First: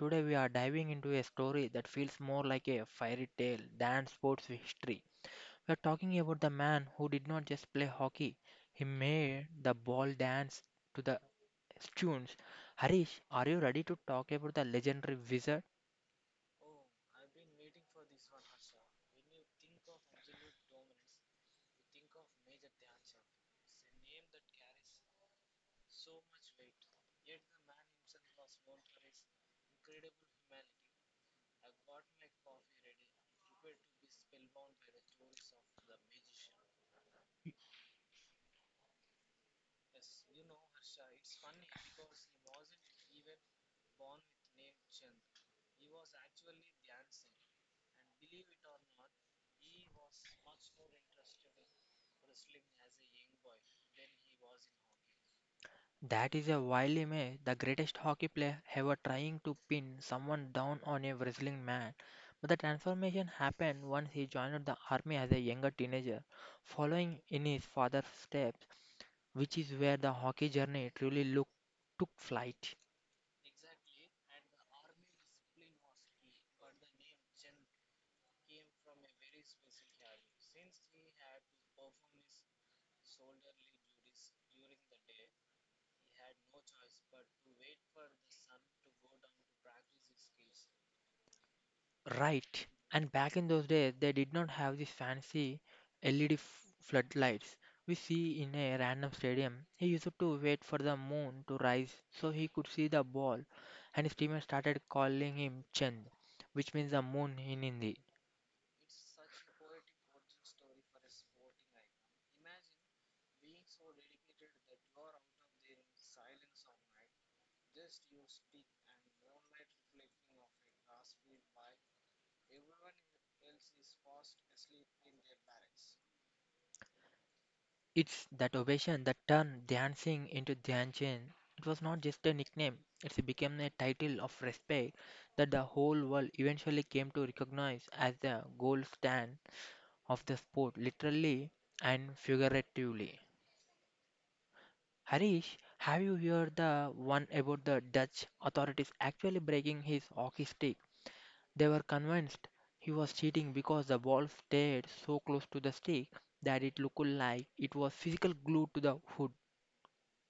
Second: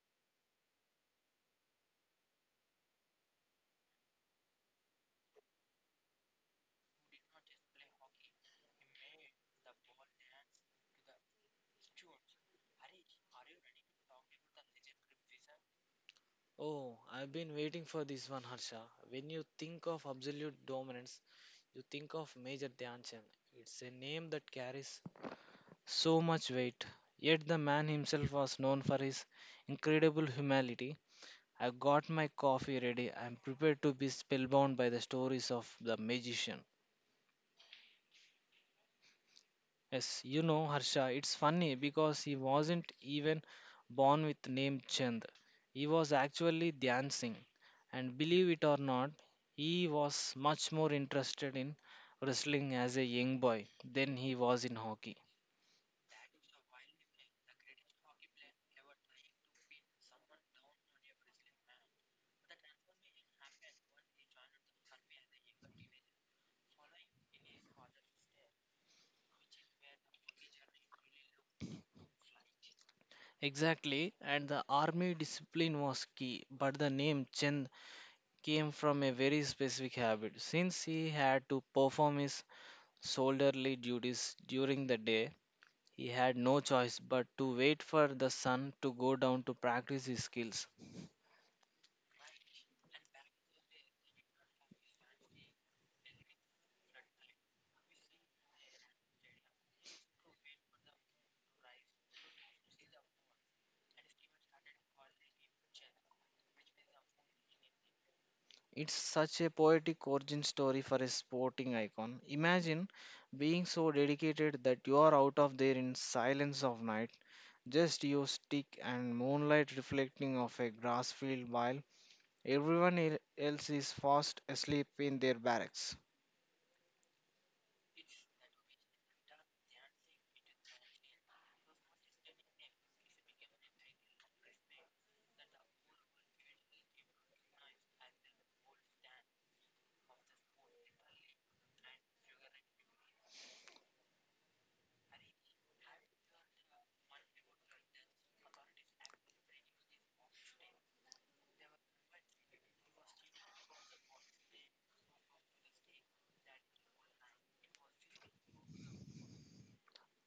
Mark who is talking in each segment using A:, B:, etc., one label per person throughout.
A: today we are diving into a story that feels more like a fairy tale than sports history. We're talking about the man who did not just play hockey, he made the ball dance to the tunes. Harish, are you ready to talk about the legendary wizard?
B: Oh, I've been waiting for this one, Harsha. When you think of absolute dominance, you think of Major Dhyanchand. It's a name that carries so much weight. Yet the man himself was known for his incredible humility. I've got my coffee ready. I'm prepared to be spellbound by the stories of the magician. Yes, Harsha, it's funny because he wasn't even born with name Chand. He was actually Dhyan Singh. And believe it or not, he was much more interested in wrestling as a young boy than he was in hockey.
A: That is a wily myth. The greatest hockey player ever trying to pin someone down on a wrestling mat. But the transformation happened once he joined the army as a younger teenager, following in his father's steps, which is where the hockey journey truly took flight.
B: Exactly, and the army discipline was key, but the name Chand came from a very specific habit. Since he had to perform his soldierly duties during the day, he had no choice but to wait for the sun to go down to practice his skills.
A: Right. And back in those days, they did not have these fancy LED floodlights we see in a random stadium. He used to wait for the moon to rise so he could see the ball, and his teammates started calling him Chand, which means the moon in Hindi.
B: It's such a poetic origin story for a sporting icon. Imagine being so dedicated that you are out of there in silence of night, just your stick and moonlight reflecting off a grass field while everyone else is fast asleep in their barracks.
A: It's that ovation that turned dancing into Dhyan Chand. It was not just a nickname, it became a title of respect that the whole world eventually came to recognize as the gold standard of the sport, literally and figuratively. Harish, have you heard the one about the Dutch authorities actually breaking his hockey stick? They were convinced he was cheating because the ball stayed so close to the stick that it looked like it was physical glued to the hood.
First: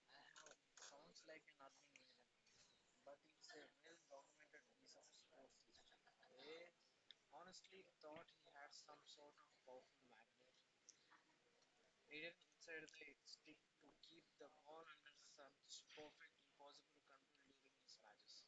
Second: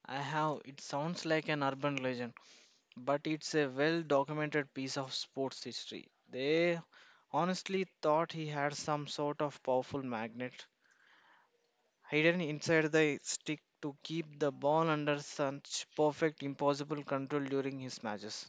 B: I have. It sounds like an urban legend, but it's a well documented piece of sports history. They honestly thought he had some sort of powerful magnet hidden inside the stick to keep the ball under such perfect impossible control during his matches.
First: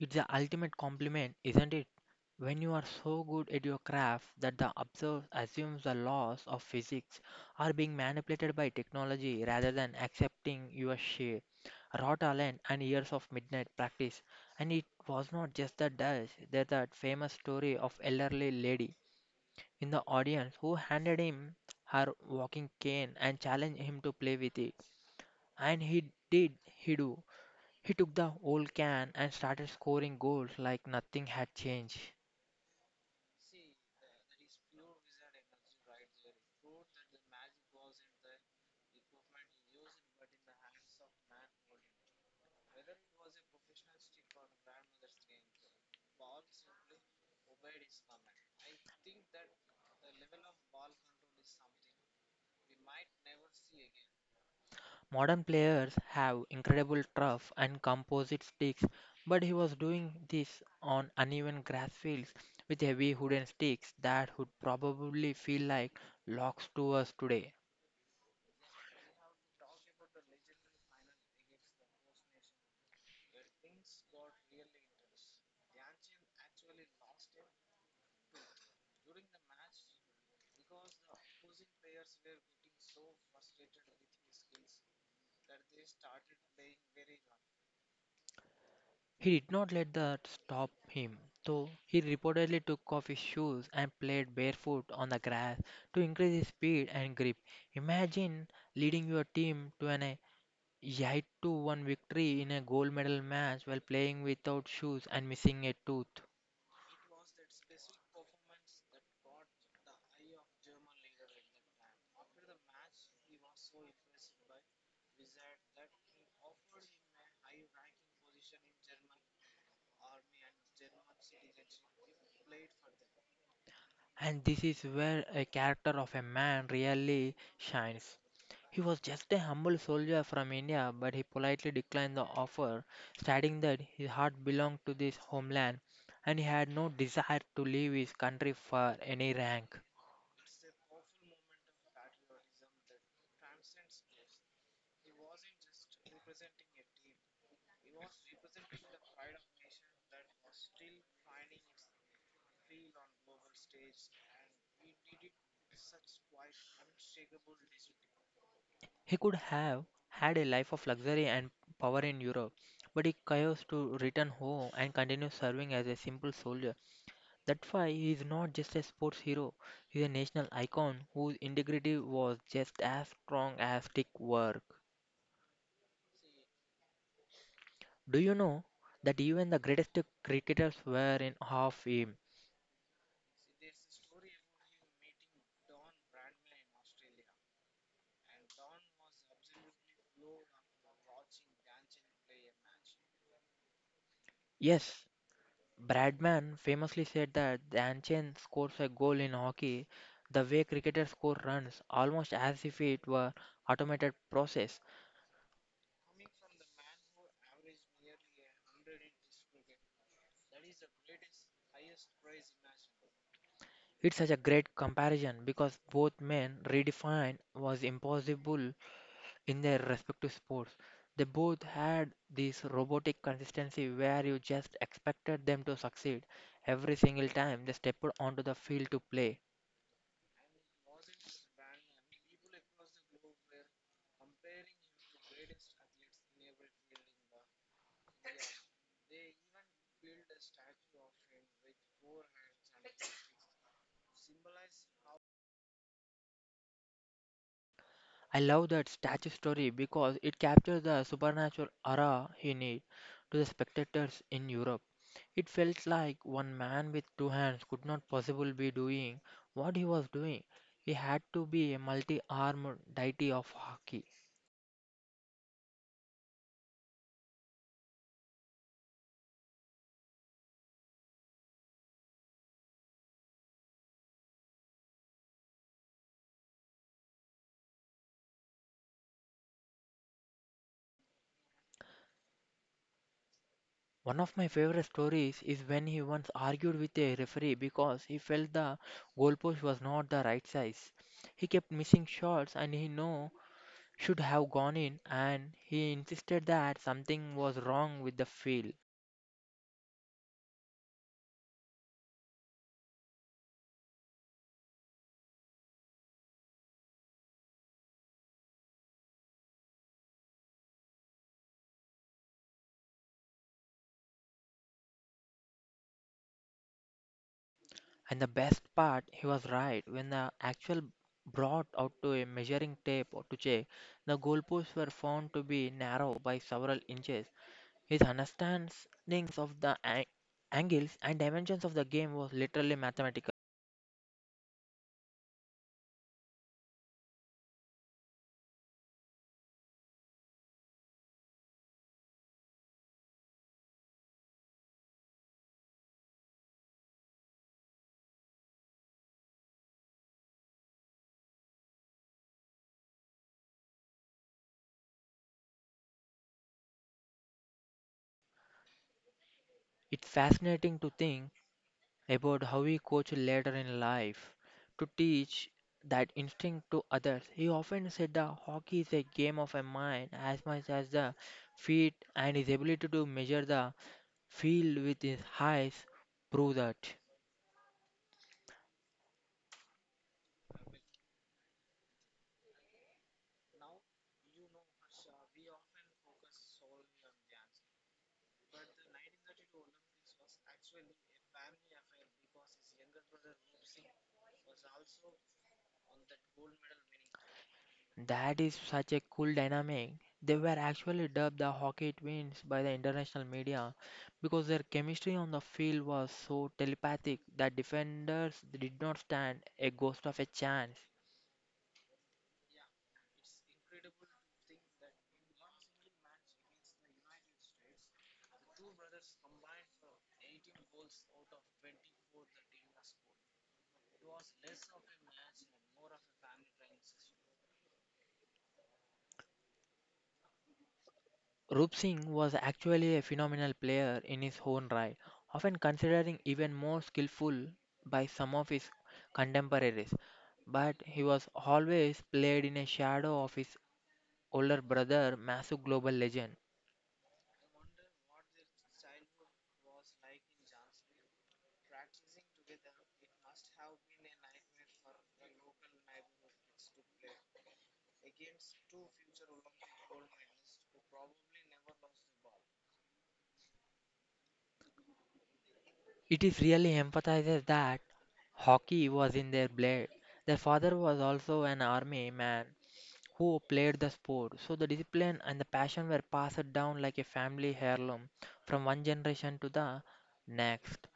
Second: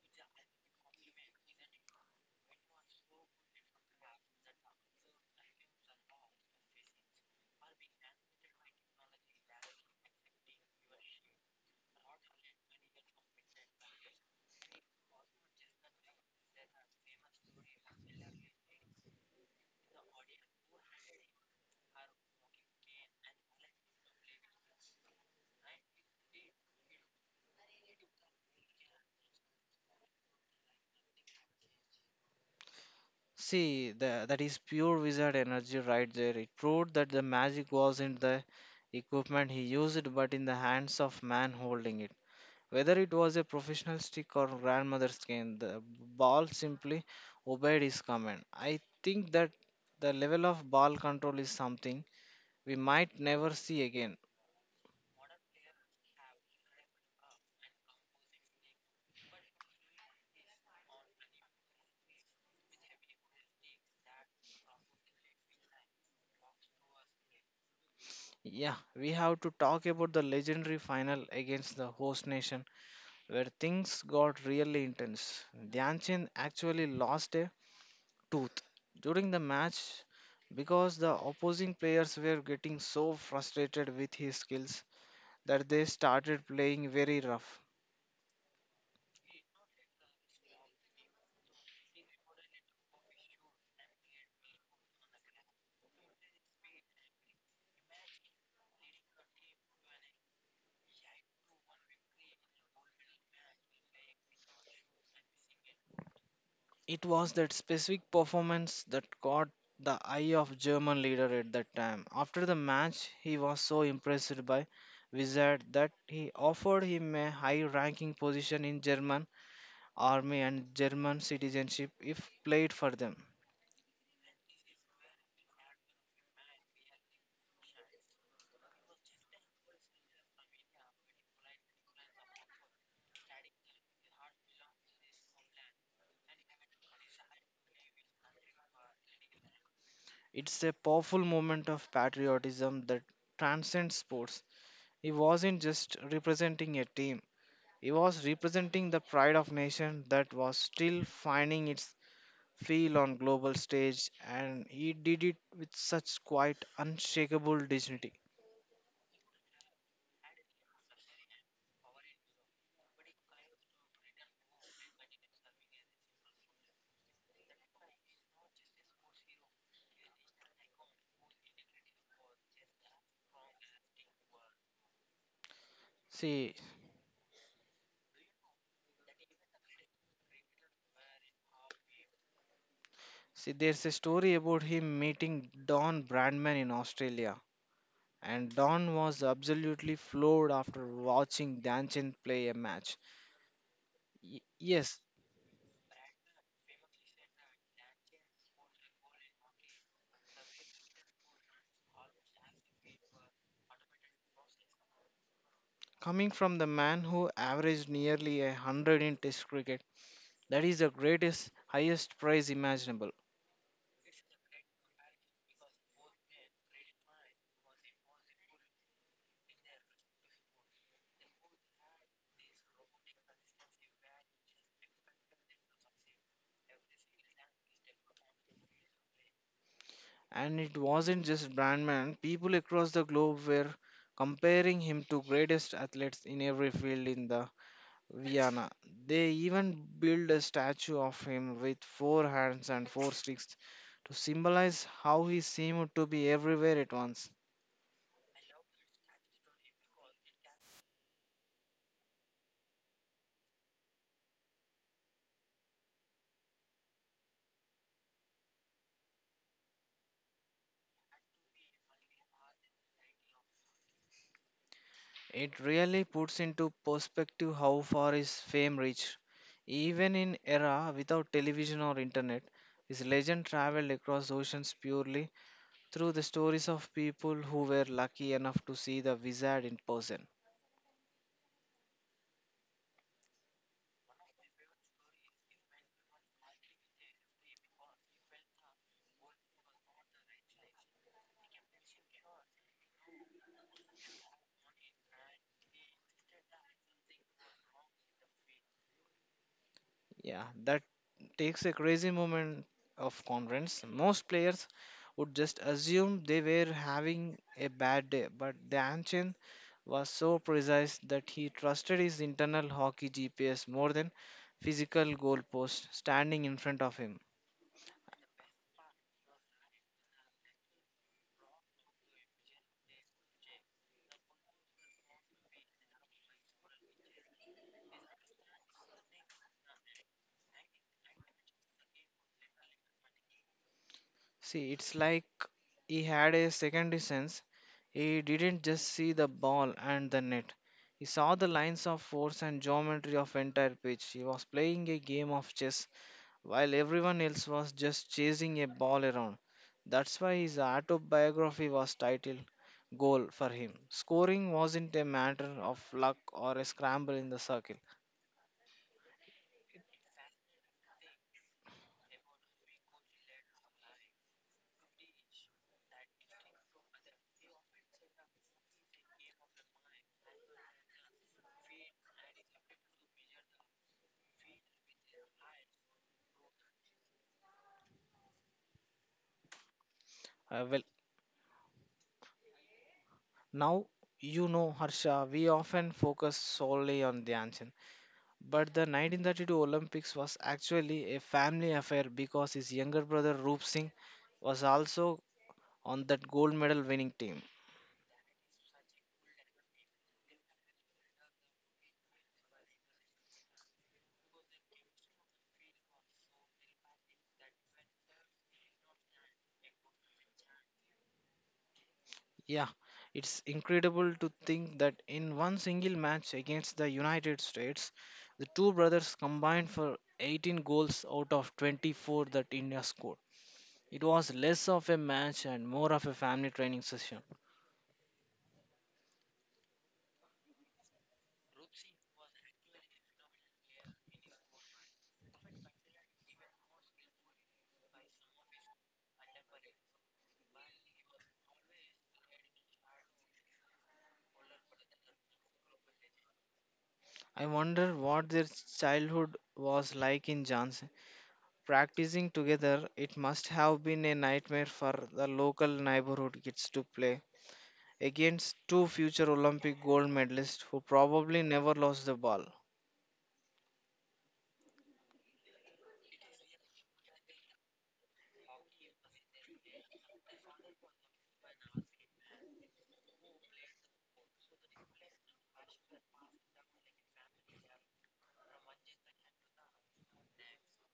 A: It's the ultimate compliment, isn't it? When you are so good at your craft that the observer assumes the laws of physics are being manipulated by technology rather than accepting your sheer raw talent and years of midnight practice. And it was not just the Dutch, there's that famous story of elderly lady in the audience who handed him her walking cane and challenged him to play with it. And he did, he do. He took the old can and started scoring goals like nothing had changed.
B: See, that is pure wizard energy right there. It proved that the magic was in the equipment he used, but in the hands of man holding it. Whether it was a professional stick or grandmother's cane, the ball simply obeyed his command. I think that the level of ball control is something we might never see again.
A: Modern players have incredible turf and composite sticks, but he was doing this on uneven grass fields with heavy wooden sticks that would probably feel like logs to us today.
B: Yeah, we have to talk about the legendary final against the host nation where things got really intense. Dhyanchand actually lost a tooth during the match because the opposing players were getting so frustrated with his skills that they started playing very rough.
A: He did not let that stop him, though he reportedly took off his shoes and played barefoot on the grass to increase his speed and grip. Imagine leading your team to an Yaitu won victory in a gold medal match while playing without shoes and missing a tooth.
B: It was that specific performance that caught the eye of German leader at that time. After the match, he was so impressed by Wizard that he offered him a high-ranking position in German army and German citizenship if played for them.
A: And this is where a character of a man really shines. He was just a humble soldier from India, but he politely declined the offer, stating that his heart belonged to this homeland and he had no desire to leave his country for any rank.
B: It's a powerful moment of patriotism that transcends sports. He wasn't just representing a team. He was representing the pride of nation that was still finding its feel on global stage and he did it with such quite unshakable dignity.
A: He could have had a life of luxury and power in Europe, but he chose to return home and continue serving as a simple soldier. That's why he is not just a sports hero, he is a national icon whose integrity was just as strong as stick work.
B: see
A: Do you know that even the greatest cricketers were in awe of him?
B: see there's a story about him meeting don Bradman in australia, and don was absolutely floored after watching danchin play a match. Yes,
A: Yes, Bradman famously said that the ancient scores a goal in hockey the way cricketers score runs, almost as if it were automated process.
B: coming from the man who averaged nearly 100 in test cricket, that is the greatest highest prize imaginable.
A: It's such a great comparison because both men redefined was impossible in their respective sports. They both had this robotic consistency where you just expected them to succeed every single time they stepped onto the field to play.
B: And it wasn't just Brandman, people across the globe were comparing him to greatest athletes in every field in the Vienna. They even built a statue of him with four hands and four sticks to symbolize how he seemed to be everywhere at once.
A: I love that statue story because it captures the supernatural aura he need to the spectators in Europe. It felt like one man with two hands could not possibly be doing what he was doing. He had to be a multi-armed deity of hockey.
B: It really puts into perspective how far his fame reached. Even in era without television or internet, his legend traveled across oceans purely through the stories of people who were lucky enough to see the wizard in person.
A: One of my favorite stories is when he once argued with a referee because he felt the goalpost was not the right size. He kept missing shots and he know should have gone in, and he insisted that something was wrong with the field.
B: Yeah, that takes a crazy moment of confidence. Most players would just assume they were having a bad day, but the ancient was so precise that he trusted his internal hockey GPS more than physical goalposts standing in front of him.
A: And the best part, he was right. When the actual brought out to a measuring tape to check, the goalposts were found to be narrow by several inches. His understandings of the angles and dimensions of the game was literally mathematical.
B: See, it's like he had a second sense. He didn't just see the ball and the net. He saw the lines of force and geometry of entire pitch. He was playing a game of chess while everyone else was just chasing a ball around. That's why his autobiography was titled Goal for him. Scoring wasn't a matter of luck or a scramble in the circle.
A: It's fascinating to think about how we coach later in life to teach that instinct to others. He often said that hockey is a game of a mind as much as the feet, and his ability to measure the field with his eyes prove that.
B: Well, now, Harsha, we often focus solely on Dhyan. But the 1932 Olympics was actually a family affair because his younger brother Roop Singh was also on that gold medal winning team.
A: That is such a cool dynamic. They were actually dubbed the hockey twins by the international media because their chemistry on the field was so telepathic that defenders did not stand a ghost of a chance.
B: Yeah, it's incredible to think that in one single match against the United States, the two brothers combined for 18 goals out of 24 that India scored. It was less of a match and more of a family training session.
A: Rup Singh was actually a phenomenal player in his own right, often considered even more skillful by some of his contemporaries, but he was always played in a shadow of his older brother, massive global legend.
B: I wonder what their childhood was like in Jhansi. Practicing together, it must have been a nightmare for the local neighborhood kids to play against two future Olympic gold medalists who probably never lost the ball.
A: It is really emphasizes that hockey was in their blood. Their father was also an army man who played the sport, so the discipline and the passion were passed down like a family heirloom from one generation to the next.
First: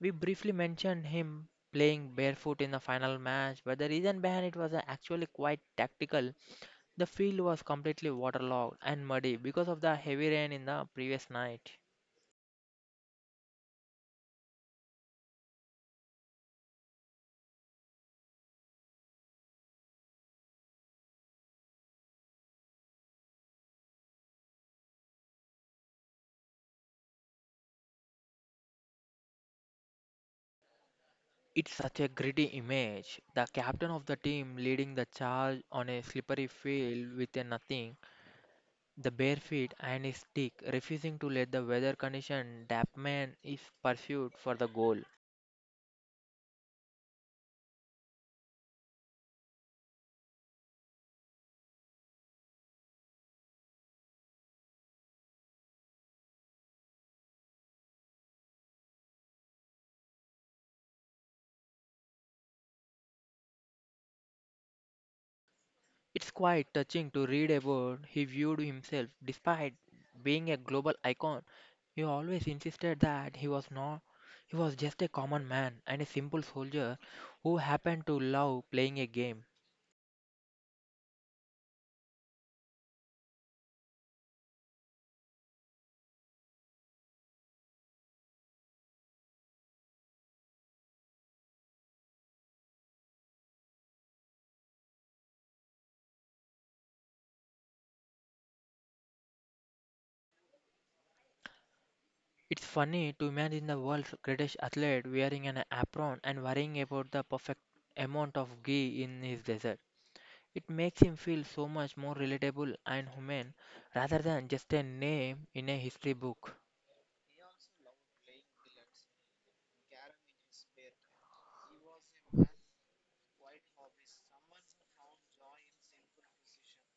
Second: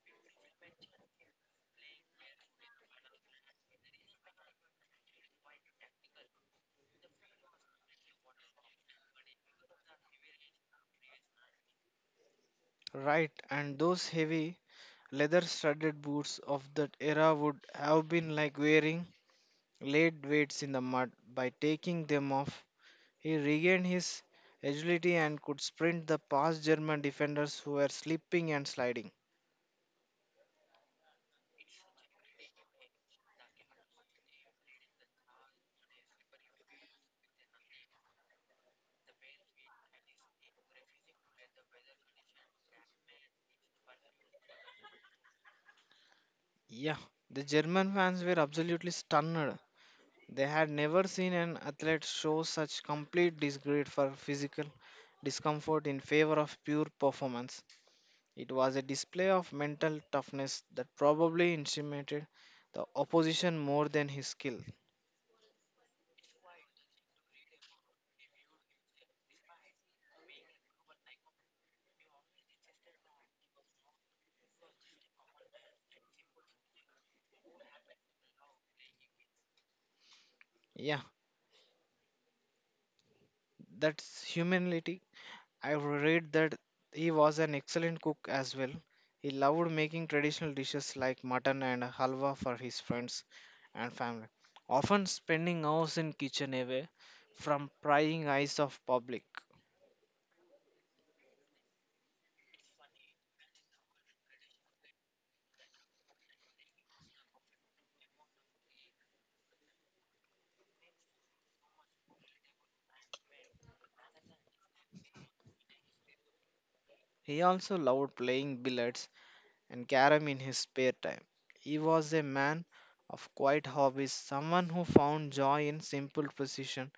A: We briefly mentioned him playing barefoot in the final match, but the reason behind it was actually quite tactical. The field was completely waterlogged and muddy because of the heavy rain in the previous night.
B: Right, and those heavy leather studded boots of that era would have been like wearing lead weights in the mud. By taking them off, he regained his agility and could sprint the past German defenders who were slipping and sliding.
A: It's such a gritty image. The captain of the team leading the charge on a slippery field with a nothing, the bare feet and his stick refusing to let the weather condition dampen his pursuit for the goal.
B: Yeah, the German fans were absolutely stunned. They had never seen an athlete show such complete disregard for physical discomfort in favor of pure performance. It was a display of mental toughness that probably intimidated the opposition more than his skill.
A: It's quite touching to read about he viewed himself despite being a global icon. He always insisted that he was not, he was just a common man and a simple soldier who happened to love playing a game.
B: Yeah, that's humility. I read that he was an excellent cook as well. He loved making traditional dishes like mutton and halwa for his friends and family, often spending hours in kitchen away from prying eyes of public.
A: It's funny to imagine the world's greatest athlete wearing an apron and worrying about the perfect amount of ghee in his dessert. It makes him feel so much more relatable and human rather than just a name in a history book.
B: He also loved playing billiards and carom in his spare time. He was a man of quiet hobbies, someone who found joy in simple precision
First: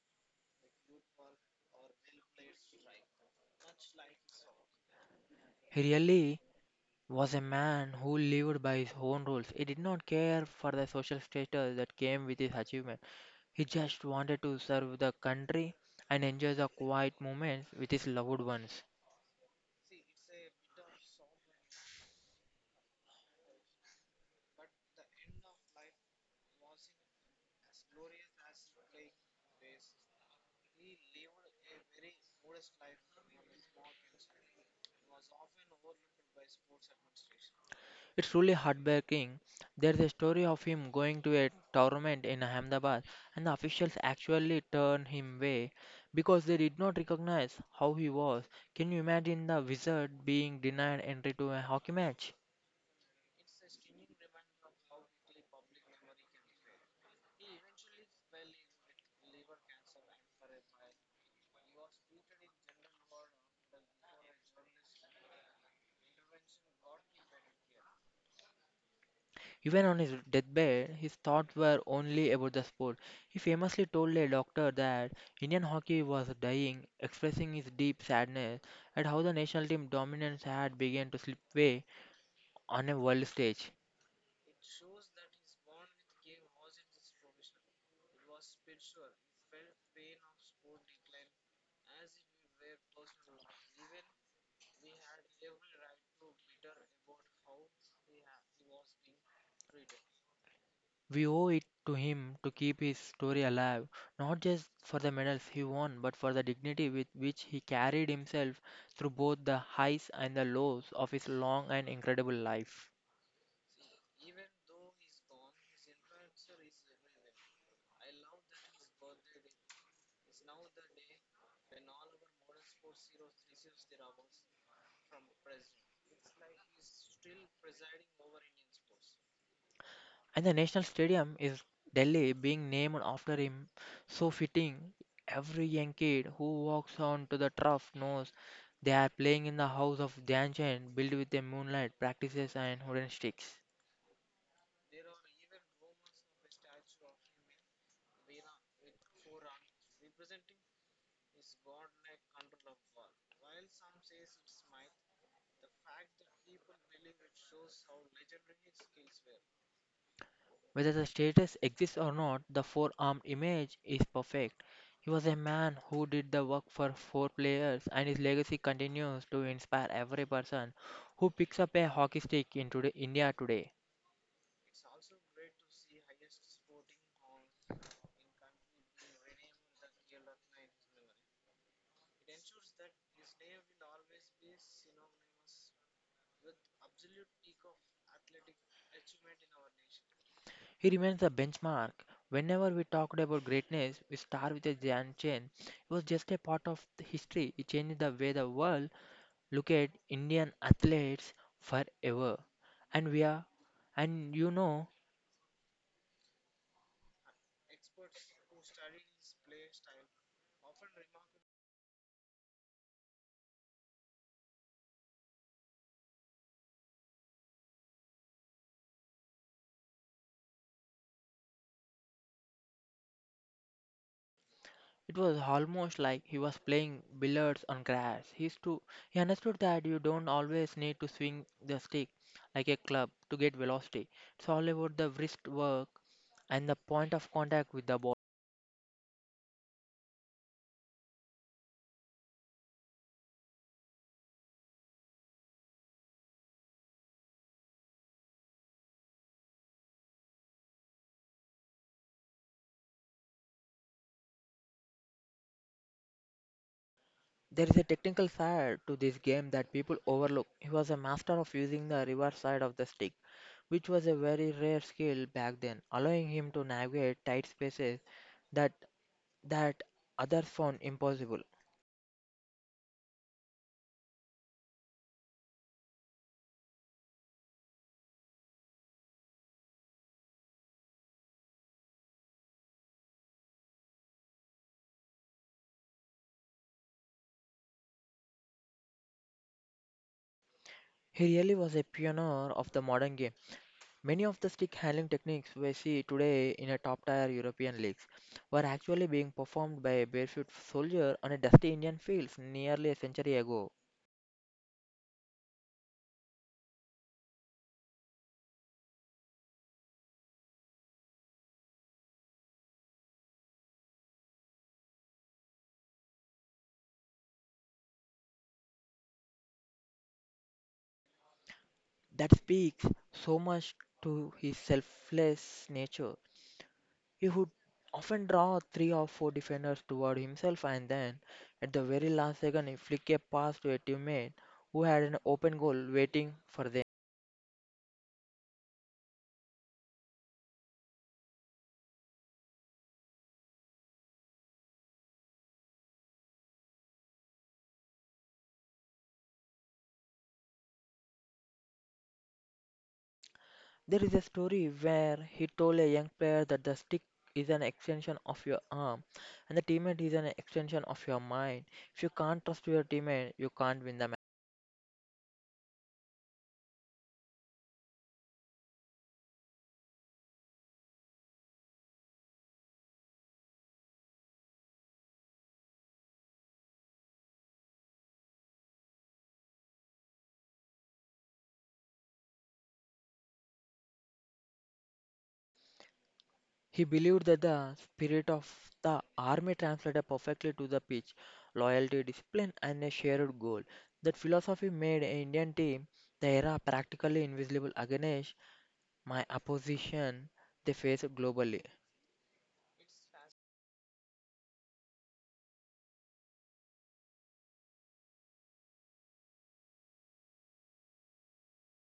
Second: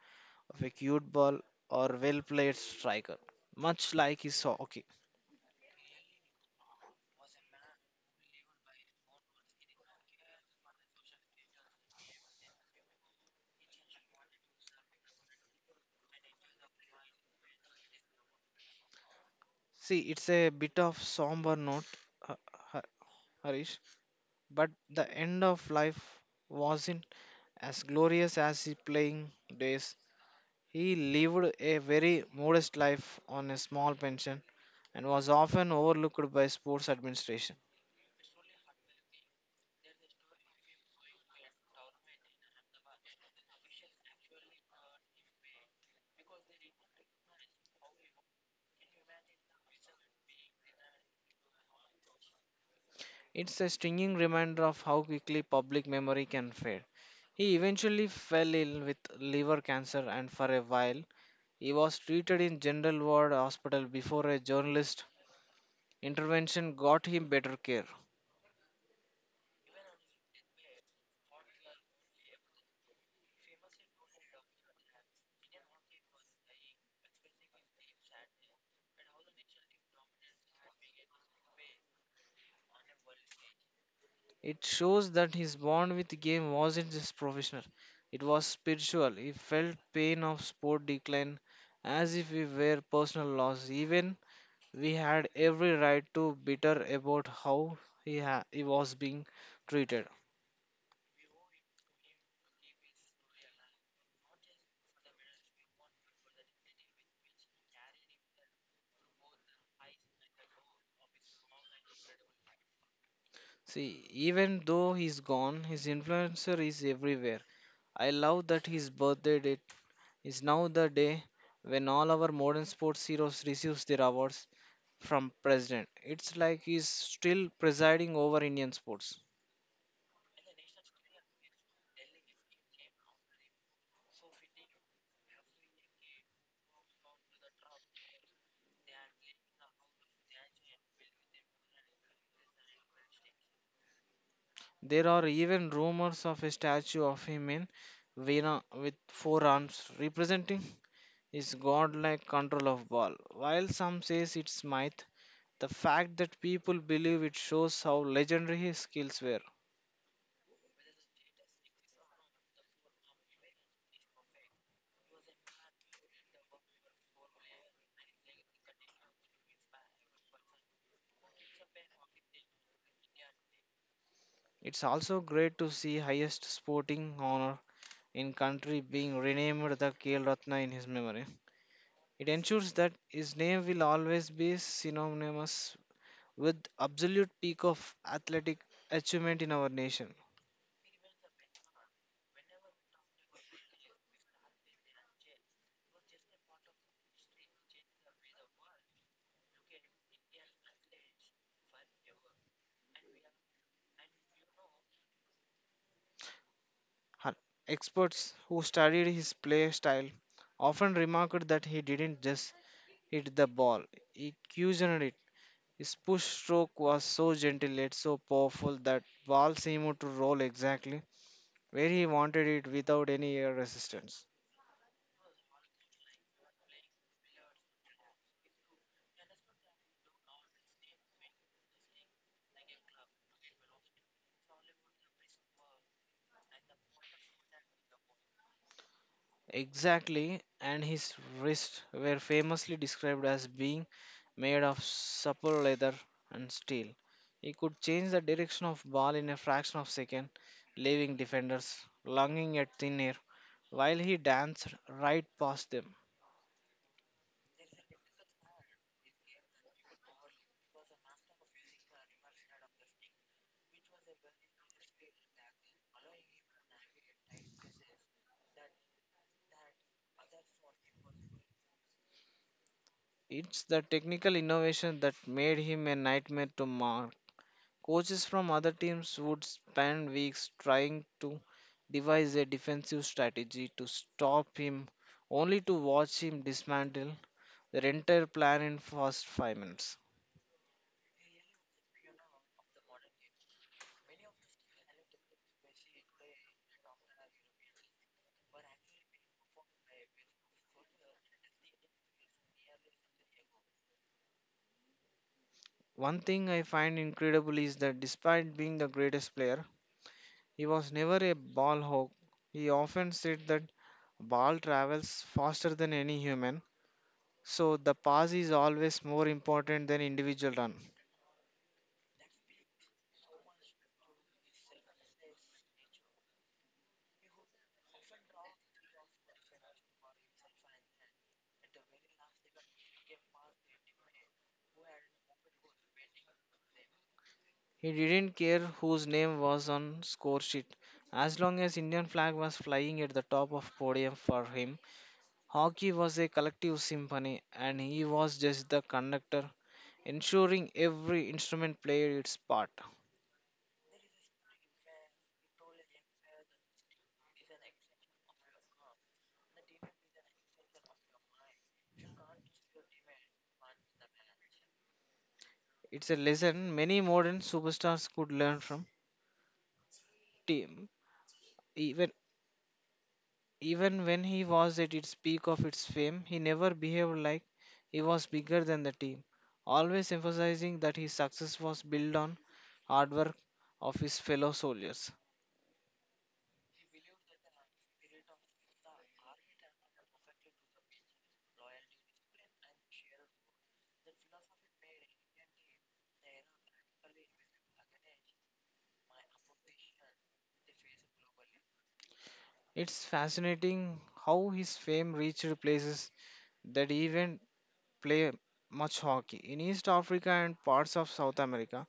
B: of a cute ball or well-played striker, much like his hockey.
A: He really was a man who lived by his own rules. He did not care for the social status that came with his achievement. He just wanted to serve the country and enjoy the quiet moments with his loved ones.
B: See, it's a bit of somber note, Ha- Ha- Harish, but the end of life wasn't as glorious as his playing days. He lived a very modest life on a small pension and was often overlooked by sports administration.
A: It's truly heartbreaking. There's a story of him going to a tournament in Ahmedabad, and the officials actually turned him away because they did not recognize how he was. Can you imagine the wizard being denied entry to a hockey match?
B: It's a stinging reminder of how quickly public memory can fade. He eventually fell ill with liver cancer and for a while he was treated in general ward hospital before a journalist intervention got him better care.
A: Even on his deathbed, his thoughts were only about the sport. He famously told a doctor that Indian hockey was dying, expressing his deep sadness at how the national team dominance had begun to slip away on a world stage.
B: It shows that his bond with game wasn't just professional, it was spiritual. He felt pain of sport decline as if we were personal loss. Even we had every right to bitter about how he was being treated.
A: We owe it to him to keep his story alive, not just for the medals he won, but for the dignity with which he carried himself through both the highs and the lows of his long and incredible life.
B: See, even though he's gone, his influencer is everywhere. I love that his birthday date is now the day when all our modern sports heroes receives their awards from president. It's like he's still presiding over Indian sports.
A: And the national stadium is Delhi being named after him. So fitting, every young kid who walks onto the turf knows they are playing in the house of Dhyan Chand, built with a moonlight, practices, and wooden sticks.
B: There are even rumors of a statue of him in Vienna with four arms representing his godlike control of ball. While some says it's myth, the fact that people believe it shows how legendary his skills were.
A: Whether the status exists or not, the four armed image is perfect. He was a man who did the work for four players, and his legacy continues to inspire every person who picks up a hockey stick in today, India today.
B: It's also great to see highest sporting honor in country being renamed the KL Ratna in his memory. It ensures that his name will always be synonymous with absolute peak of athletic achievement in our nation.
A: He remains the benchmark. Whenever we talked about greatness, we start with a Jan Chain. It was just a part of the history. It changed the way the world look at Indian athletes forever. And we are, and you know,
B: Hun- Experts who studied his play style often remarked that he didn't just hit the ball, he cushioned it. His push stroke was so gentle yet so powerful that ball seemed to roll exactly where he wanted it without any air resistance.
A: it was almost like he was playing billiards on grass. He understood that you don't always need to swing the stick like a club to get velocity. It's all about the wrist work and the point of contact with the.
B: Exactly, and his wrists were famously described as being made of supple leather and steel. He could change the direction of ball in a fraction of a second, leaving defenders lunging at thin air while he danced right past them.
A: There is a technical side to this game that people overlook. He was a master of using the reverse side of the stick, which was a very rare skill back then, allowing him to navigate tight spaces that that others found impossible.
B: It's the technical innovation that made him a nightmare to Coaches from other teams would spend weeks trying to devise a defensive strategy to stop him, only to watch him dismantle their entire plan in first 5 minutes.
A: He really was a pioneer of the modern game. Many of the stick handling techniques we see today in a top-tier European leagues were actually being performed by a barefoot soldier on a dusty Indian fields nearly a century ago.
B: One thing I find incredible is that despite being the greatest player, he was never a ball hog. He often said that ball travels faster than any human, so the pass is always more important than individual run.
A: That speaks so much to his selfless nature. He would often draw three or four defenders toward himself and then, at the very last second, he flick a pass to a teammate who had an open goal waiting for them.
B: He didn't care whose name was on score sheet. As long as Indian flag was flying at the top of podium for him, hockey was a collective symphony and he was just the conductor, ensuring every instrument played its part.
A: There is a story where he told a young player that the stick is an extension of your arm and the teammate is an extension of your mind. If you can't trust your teammate, you can't win the match.
B: It's a lesson many modern superstars could learn from. Team even Even when he was at its peak of its fame, he never behaved like he was bigger than the team, always emphasizing that his success was built on hard work of his fellow soldiers.
A: He believed that the spirit of the army translated perfectly to the pitch loyalty, discipline, and a shared goal. That philosophy made an Indian team the era practically invisible against my opposition they faced globally.
B: It's fascinating how his fame reached places that even play much hockey. In East Africa and parts of South America,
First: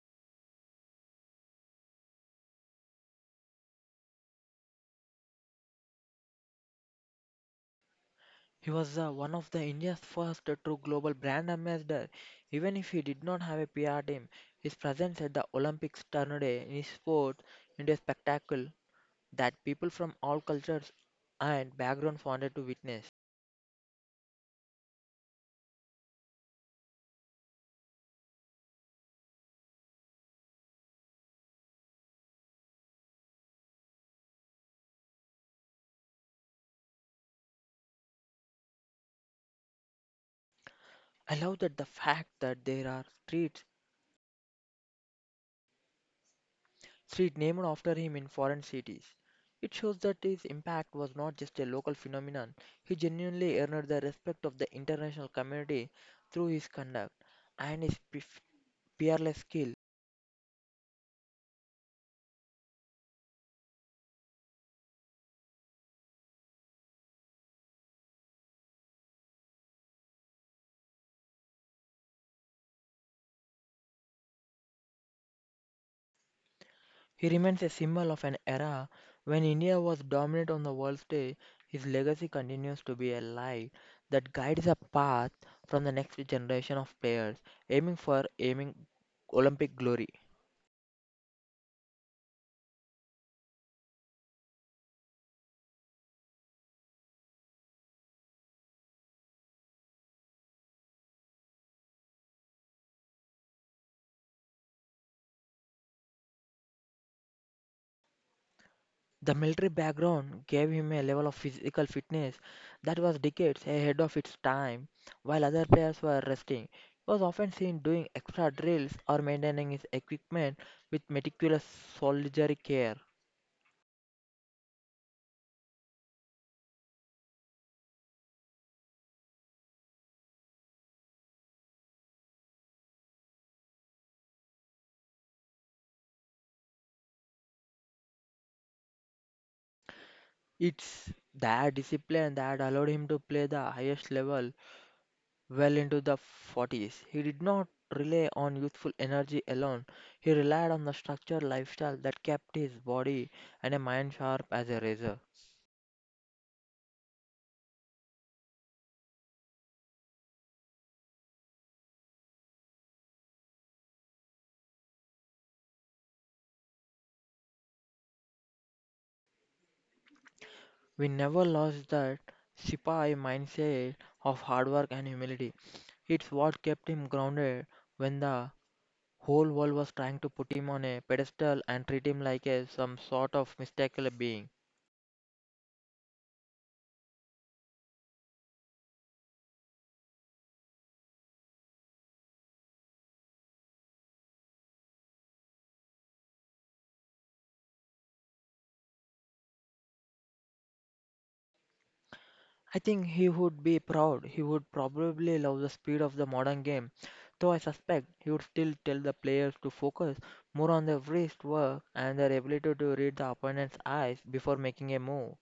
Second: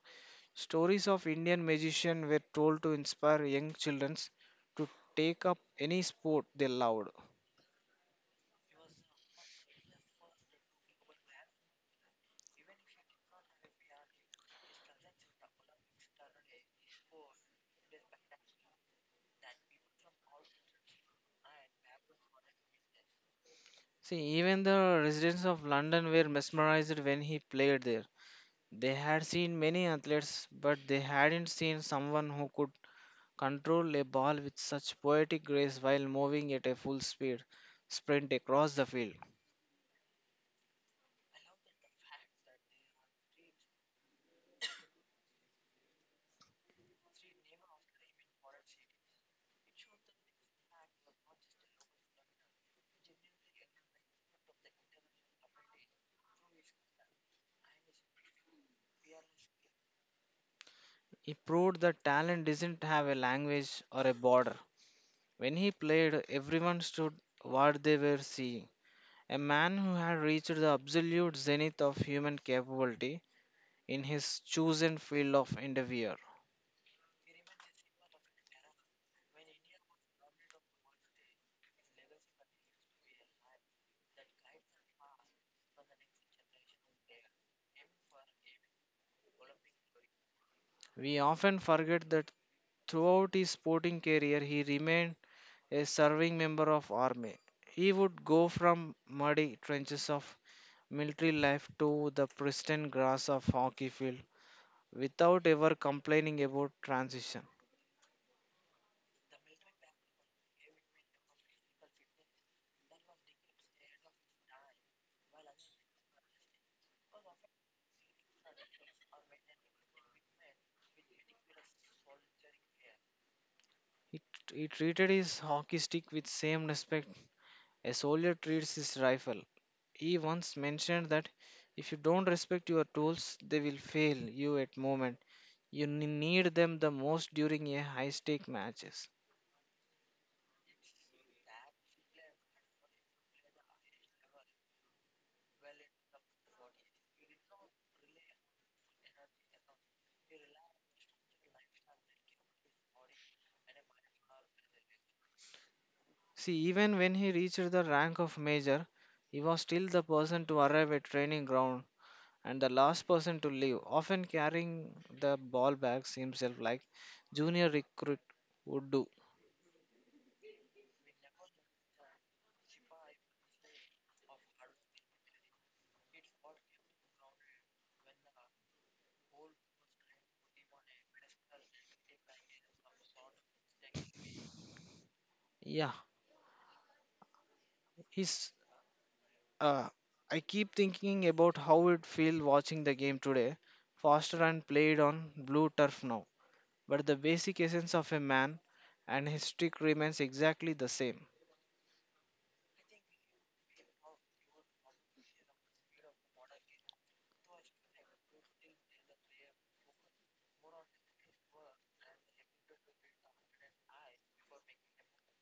B: stories of Indian magicians were told to inspire young children to take up any sport they loved.
A: He was one of the India's first true global brand ambassador. Even if he did not have a PR team, his presence at the Olympics turned a sport into a spectacle that people from all cultures and backgrounds wanted to witness.
B: See, even the residents of London were mesmerized when he played there. They had seen many athletes, but they hadn't seen someone who could control a ball with such poetic grace while moving at a full speed sprint across the field.
A: I love that the fact that there are street named after him in foreign cities. It shows that his impact was not just a local phenomenon. He genuinely earned the respect of the international community through his conduct and his peerless skill.
B: He proved that talent doesn't have a language or a border. When he played, everyone stood what they were seeing. A man who had reached the absolute zenith of human capability in his chosen field of endeavor.
A: He remains a symbol of an era when India was dominant on the world stage. His legacy continues to be a light that guides a path from the next generation of players aiming for aiming Olympic glory.
B: We often forget that throughout his sporting career he remained a serving member of army. He would go from muddy trenches of military life to the pristine grass of hockey field without ever complaining about transition.
A: The military background gave him a level of physical fitness that was decades ahead of its time, while other players were resting. He was often seen doing extra drills or maintaining his equipment with meticulous soldierly care.
B: He, he treated his hockey stick with same respect a soldier treats his rifle. He once mentioned that if you don't respect your tools, they will fail you at moment. You need them the most during a high stake matches.
A: It's that discipline that allowed him to play the highest level well into the 40s. He did not rely on youthful energy alone, he relied on the structured lifestyle that kept his body and a mind sharp as a razor.
B: See, even when he reached the rank of major, he was still the person to arrive at training ground and the last person to leave, often carrying the ball bags himself like junior recruit would do.
A: We never lost that Sipahi mindset of hard work and humility. It's what kept him grounded when the whole world was trying to put him on a pedestal and treat him like a some sort of mystical being.
B: Yeah, his Uh, I keep thinking about how it feel watching the game today, faster and played on blue turf now. But the basic essence of a man and his stick remains exactly the same.
A: I think he would be proud. He would probably love the speed of the modern game, though I suspect he would still tell the players to focus more on their wrist work and their ability to read the opponent's eyes before making a move.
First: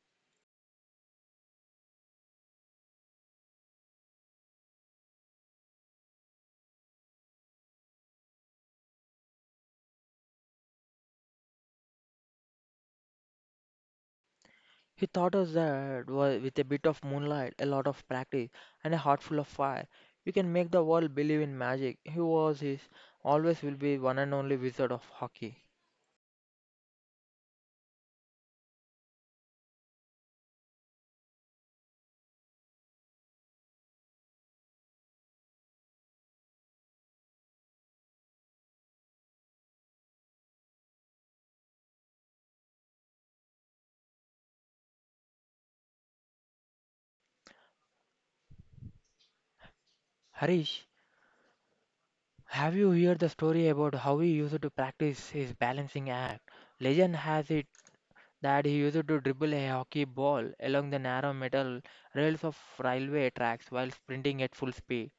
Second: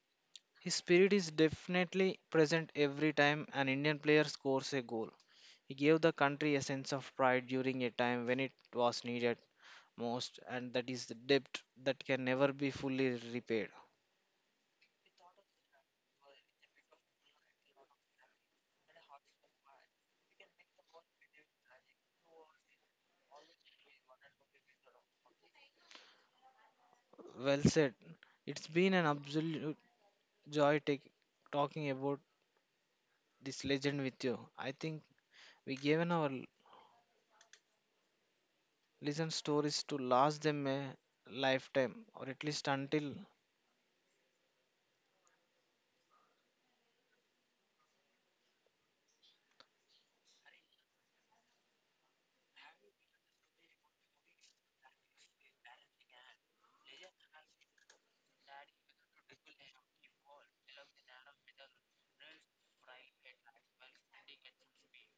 B: His spirit is definitely present every time an Indian player scores a goal. He gave the country a sense of pride during a time when it was needed most, and that is the debt that can never be fully repaid.
A: He taught us that with a bit of moonlight, a lot of practice, and a heart full of fire, you can make the world believe in magic. He was his, always will be one and only wizard of hockey.
B: Well said. It's been an absolute joy talking about this legend with you. I think we given our listen stories to last them a lifetime or at least until
A: Harish, have you heard the story about how he used to practice his balancing act? Legend has it that he used to dribble a hockey ball along the narrow metal rails of railway tracks while sprinting at full speed.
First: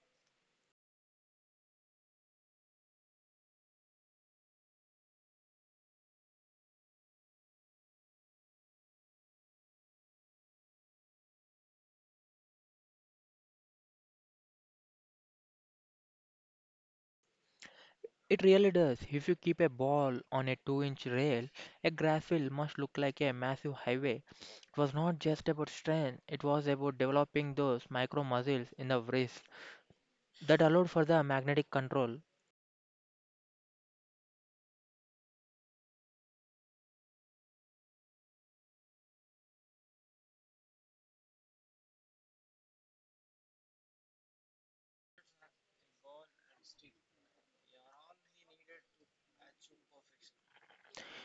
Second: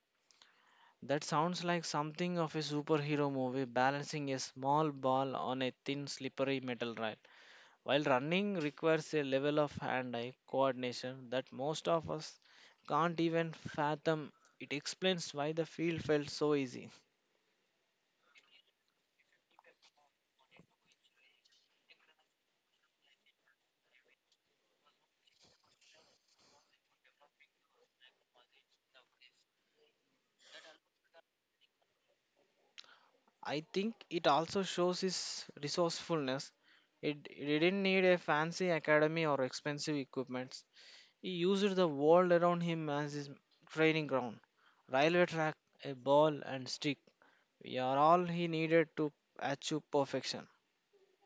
B: that sounds like something of a superhero movie balancing a small ball on a thin slippery metal rail. While running requires a level of hand-eye coordination that most of us can't even fathom, it explains why the field felt so easy.
A: It really does. If you keep a ball on a 2-inch rail, a grass field must look like a massive highway. It was not just about strength, it was about developing those micro muscles in the wrist that allowed for the magnetic control.
B: I think it also shows his resourcefulness. It didn't need a fancy academy or expensive equipment. He used the world around him as his training ground. Railway track, a ball and stick were all he needed to achieve perfection.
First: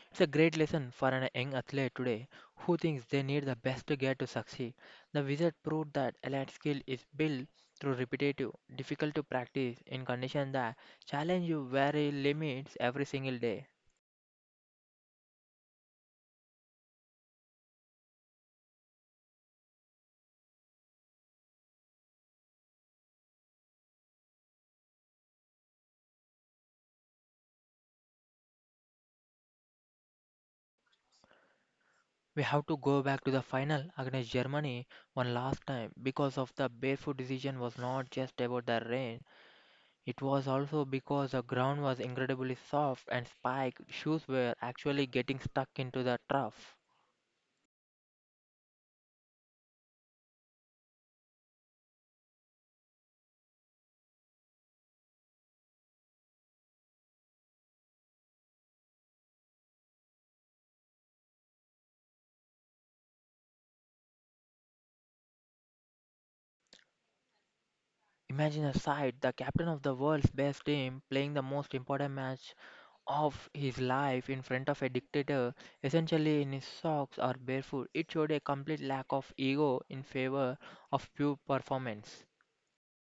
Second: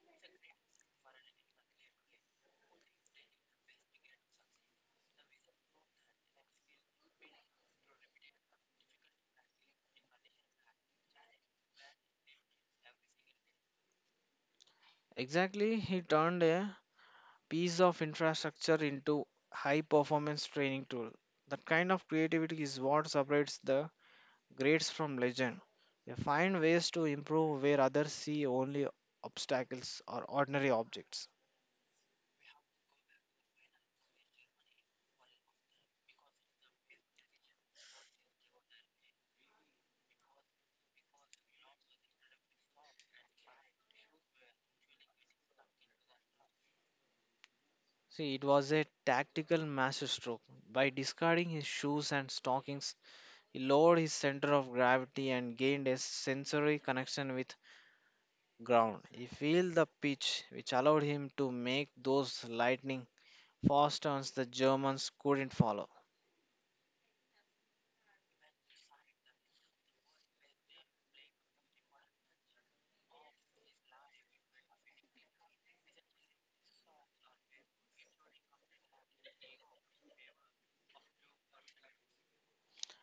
A: It's a great lesson for an young athlete today who thinks they need the best gear to succeed. The wizard proved that elite skill is built through repetitive, difficult to practice in conditions that challenge you very limits every single day.
B: Exactly, he turned a piece of infrastructure into high performance training tool. That kind of creativity is what separates the grades from legend. They find ways to improve where others see only obstacles or ordinary objects.
A: We have to go back to the final against Germany one last time because of the barefoot decision was not just about the rain. It was also because the ground was incredibly soft and spiked shoes were actually getting stuck into the turf.
B: See, it was a tactical masterstroke. By discarding his shoes and stockings, he lowered his center of gravity and gained a sensory connection with ground. He felt the pitch, which allowed him to make those lightning fast turns the Germans couldn't follow.
A: Imagine a sight, the captain of the world's best team playing the most important match of his life in front of a dictator, essentially in his socks or barefoot. It showed a complete lack of ego in favor of pure performance.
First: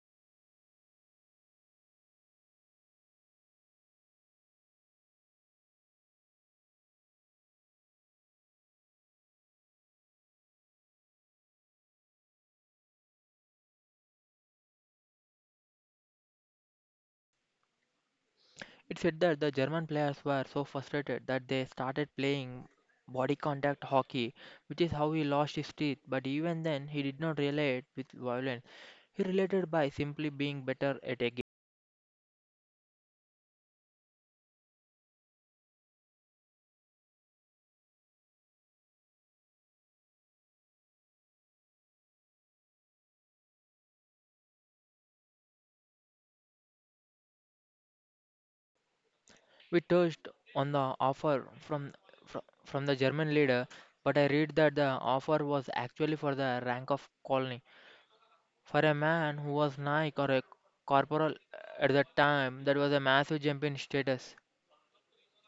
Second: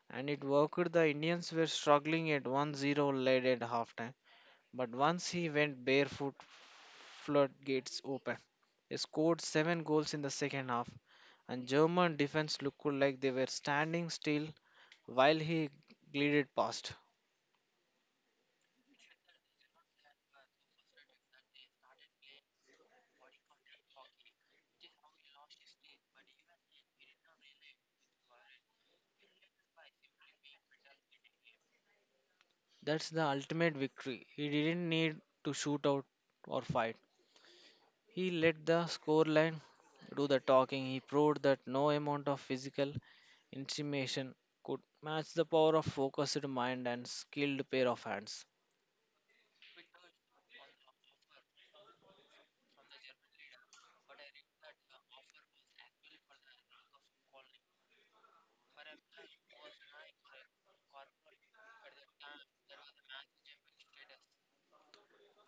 B: And it worked. The Indians were struggling at 1-0 lead at halftime. But once he went barefoot, floodgates open. He scored seven goals in the second half, and German defense looked like they were standing still while he glided past.
A: It said that the German players were so frustrated that they started playing body contact hockey, which is how he lost his teeth. But even then, he did not relate with violence. He related by simply being better at a game.
B: That's the ultimate victory. He didn't need to shoot out or fight. He let the scoreline do the talking. He proved that no amount of physical intimidation could match the power of focused mind and skilled pair of hands.
A: We touched on the offer from from the German leader, but I read that the offer was actually for the rank of colonel. For a man who was Nike or a corporal at that time, that was a massive jump in status.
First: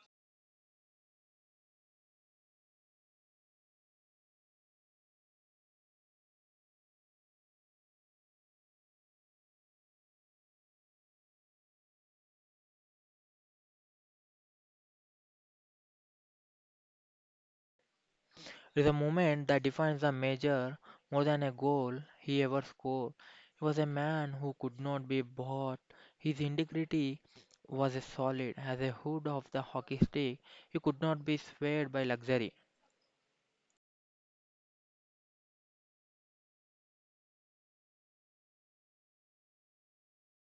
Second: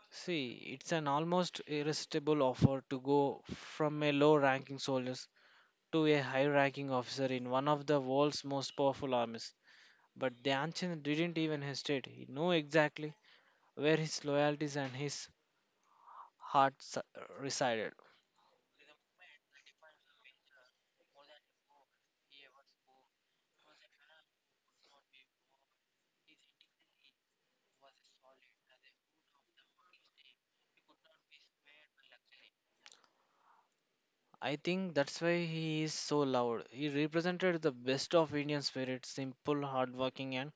B: See, it's an almost irresistible offer to go from a low ranking soldier to a high ranking officer in one of the world's most powerful armies. But the ancient didn't even hesitate. He knew exactly where his loyalties and heart s- resided.
A: Is a moment that defines a major more than a goal he ever scored. He was a man who could not be bought. His integrity was as solid as a hood of the hockey stick. He could not be swayed by luxury.
B: I think that's why he is so loved. He represented the best of Indian spirit, simple, hardworking, and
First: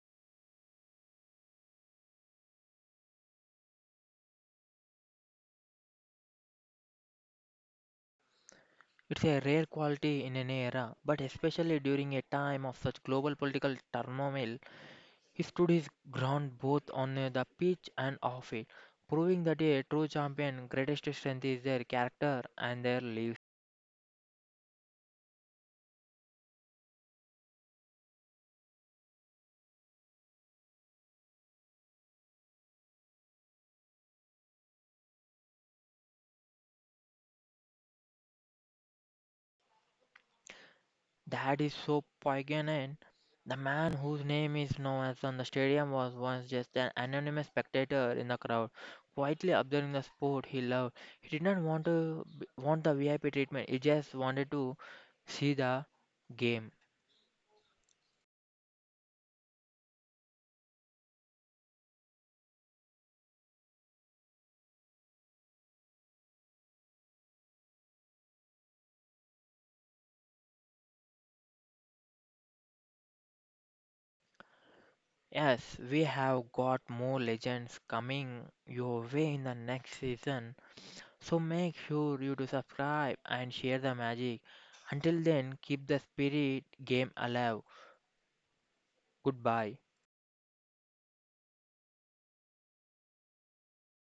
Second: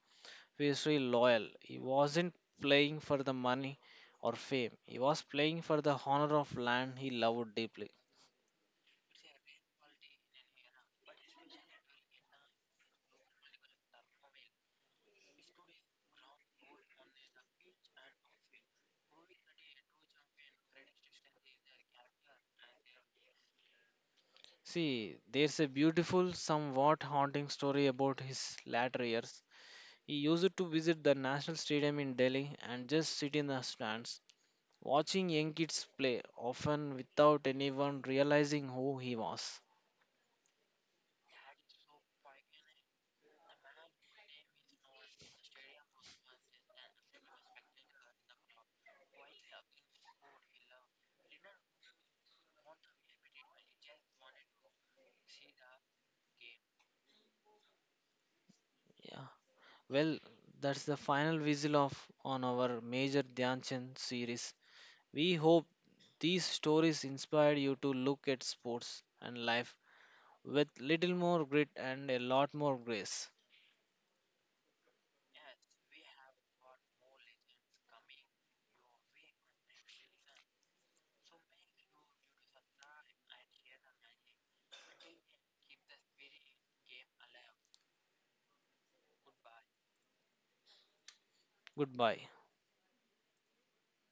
B: fiercely loyal. He wasn't playing for the money or fame. He was playing for the honor of land he loved deeply.
A: It's a rare quality in an era, but especially during a time of such global political turmoil, he stood his ground both on the pitch and off it, proving that a true champion greatest strength is their character and their lives.
B: See, there's a beautiful, somewhat haunting story about his latter years. He used to visit the National Stadium in Delhi and just sit in the stands, watching young kids play, often without anyone realizing who he was.
A: That is so poignant. The man whose name is known as on the stadium was once just an anonymous spectator in the crowd, quietly observing the sport he loved. He did not want to want the VIP treatment. He just wanted to see the game.
B: Yeah. Well, that's the final whistle of on our Major Dhyan Chand series. We hope these stories inspire you to look at sports and life with little more grit and a lot more grace.
A: Yes, we have got more legends coming your way in the next season. So make sure you do subscribe and share the magic. Until then, keep the spirit game alive. Goodbye.
B: Goodbye.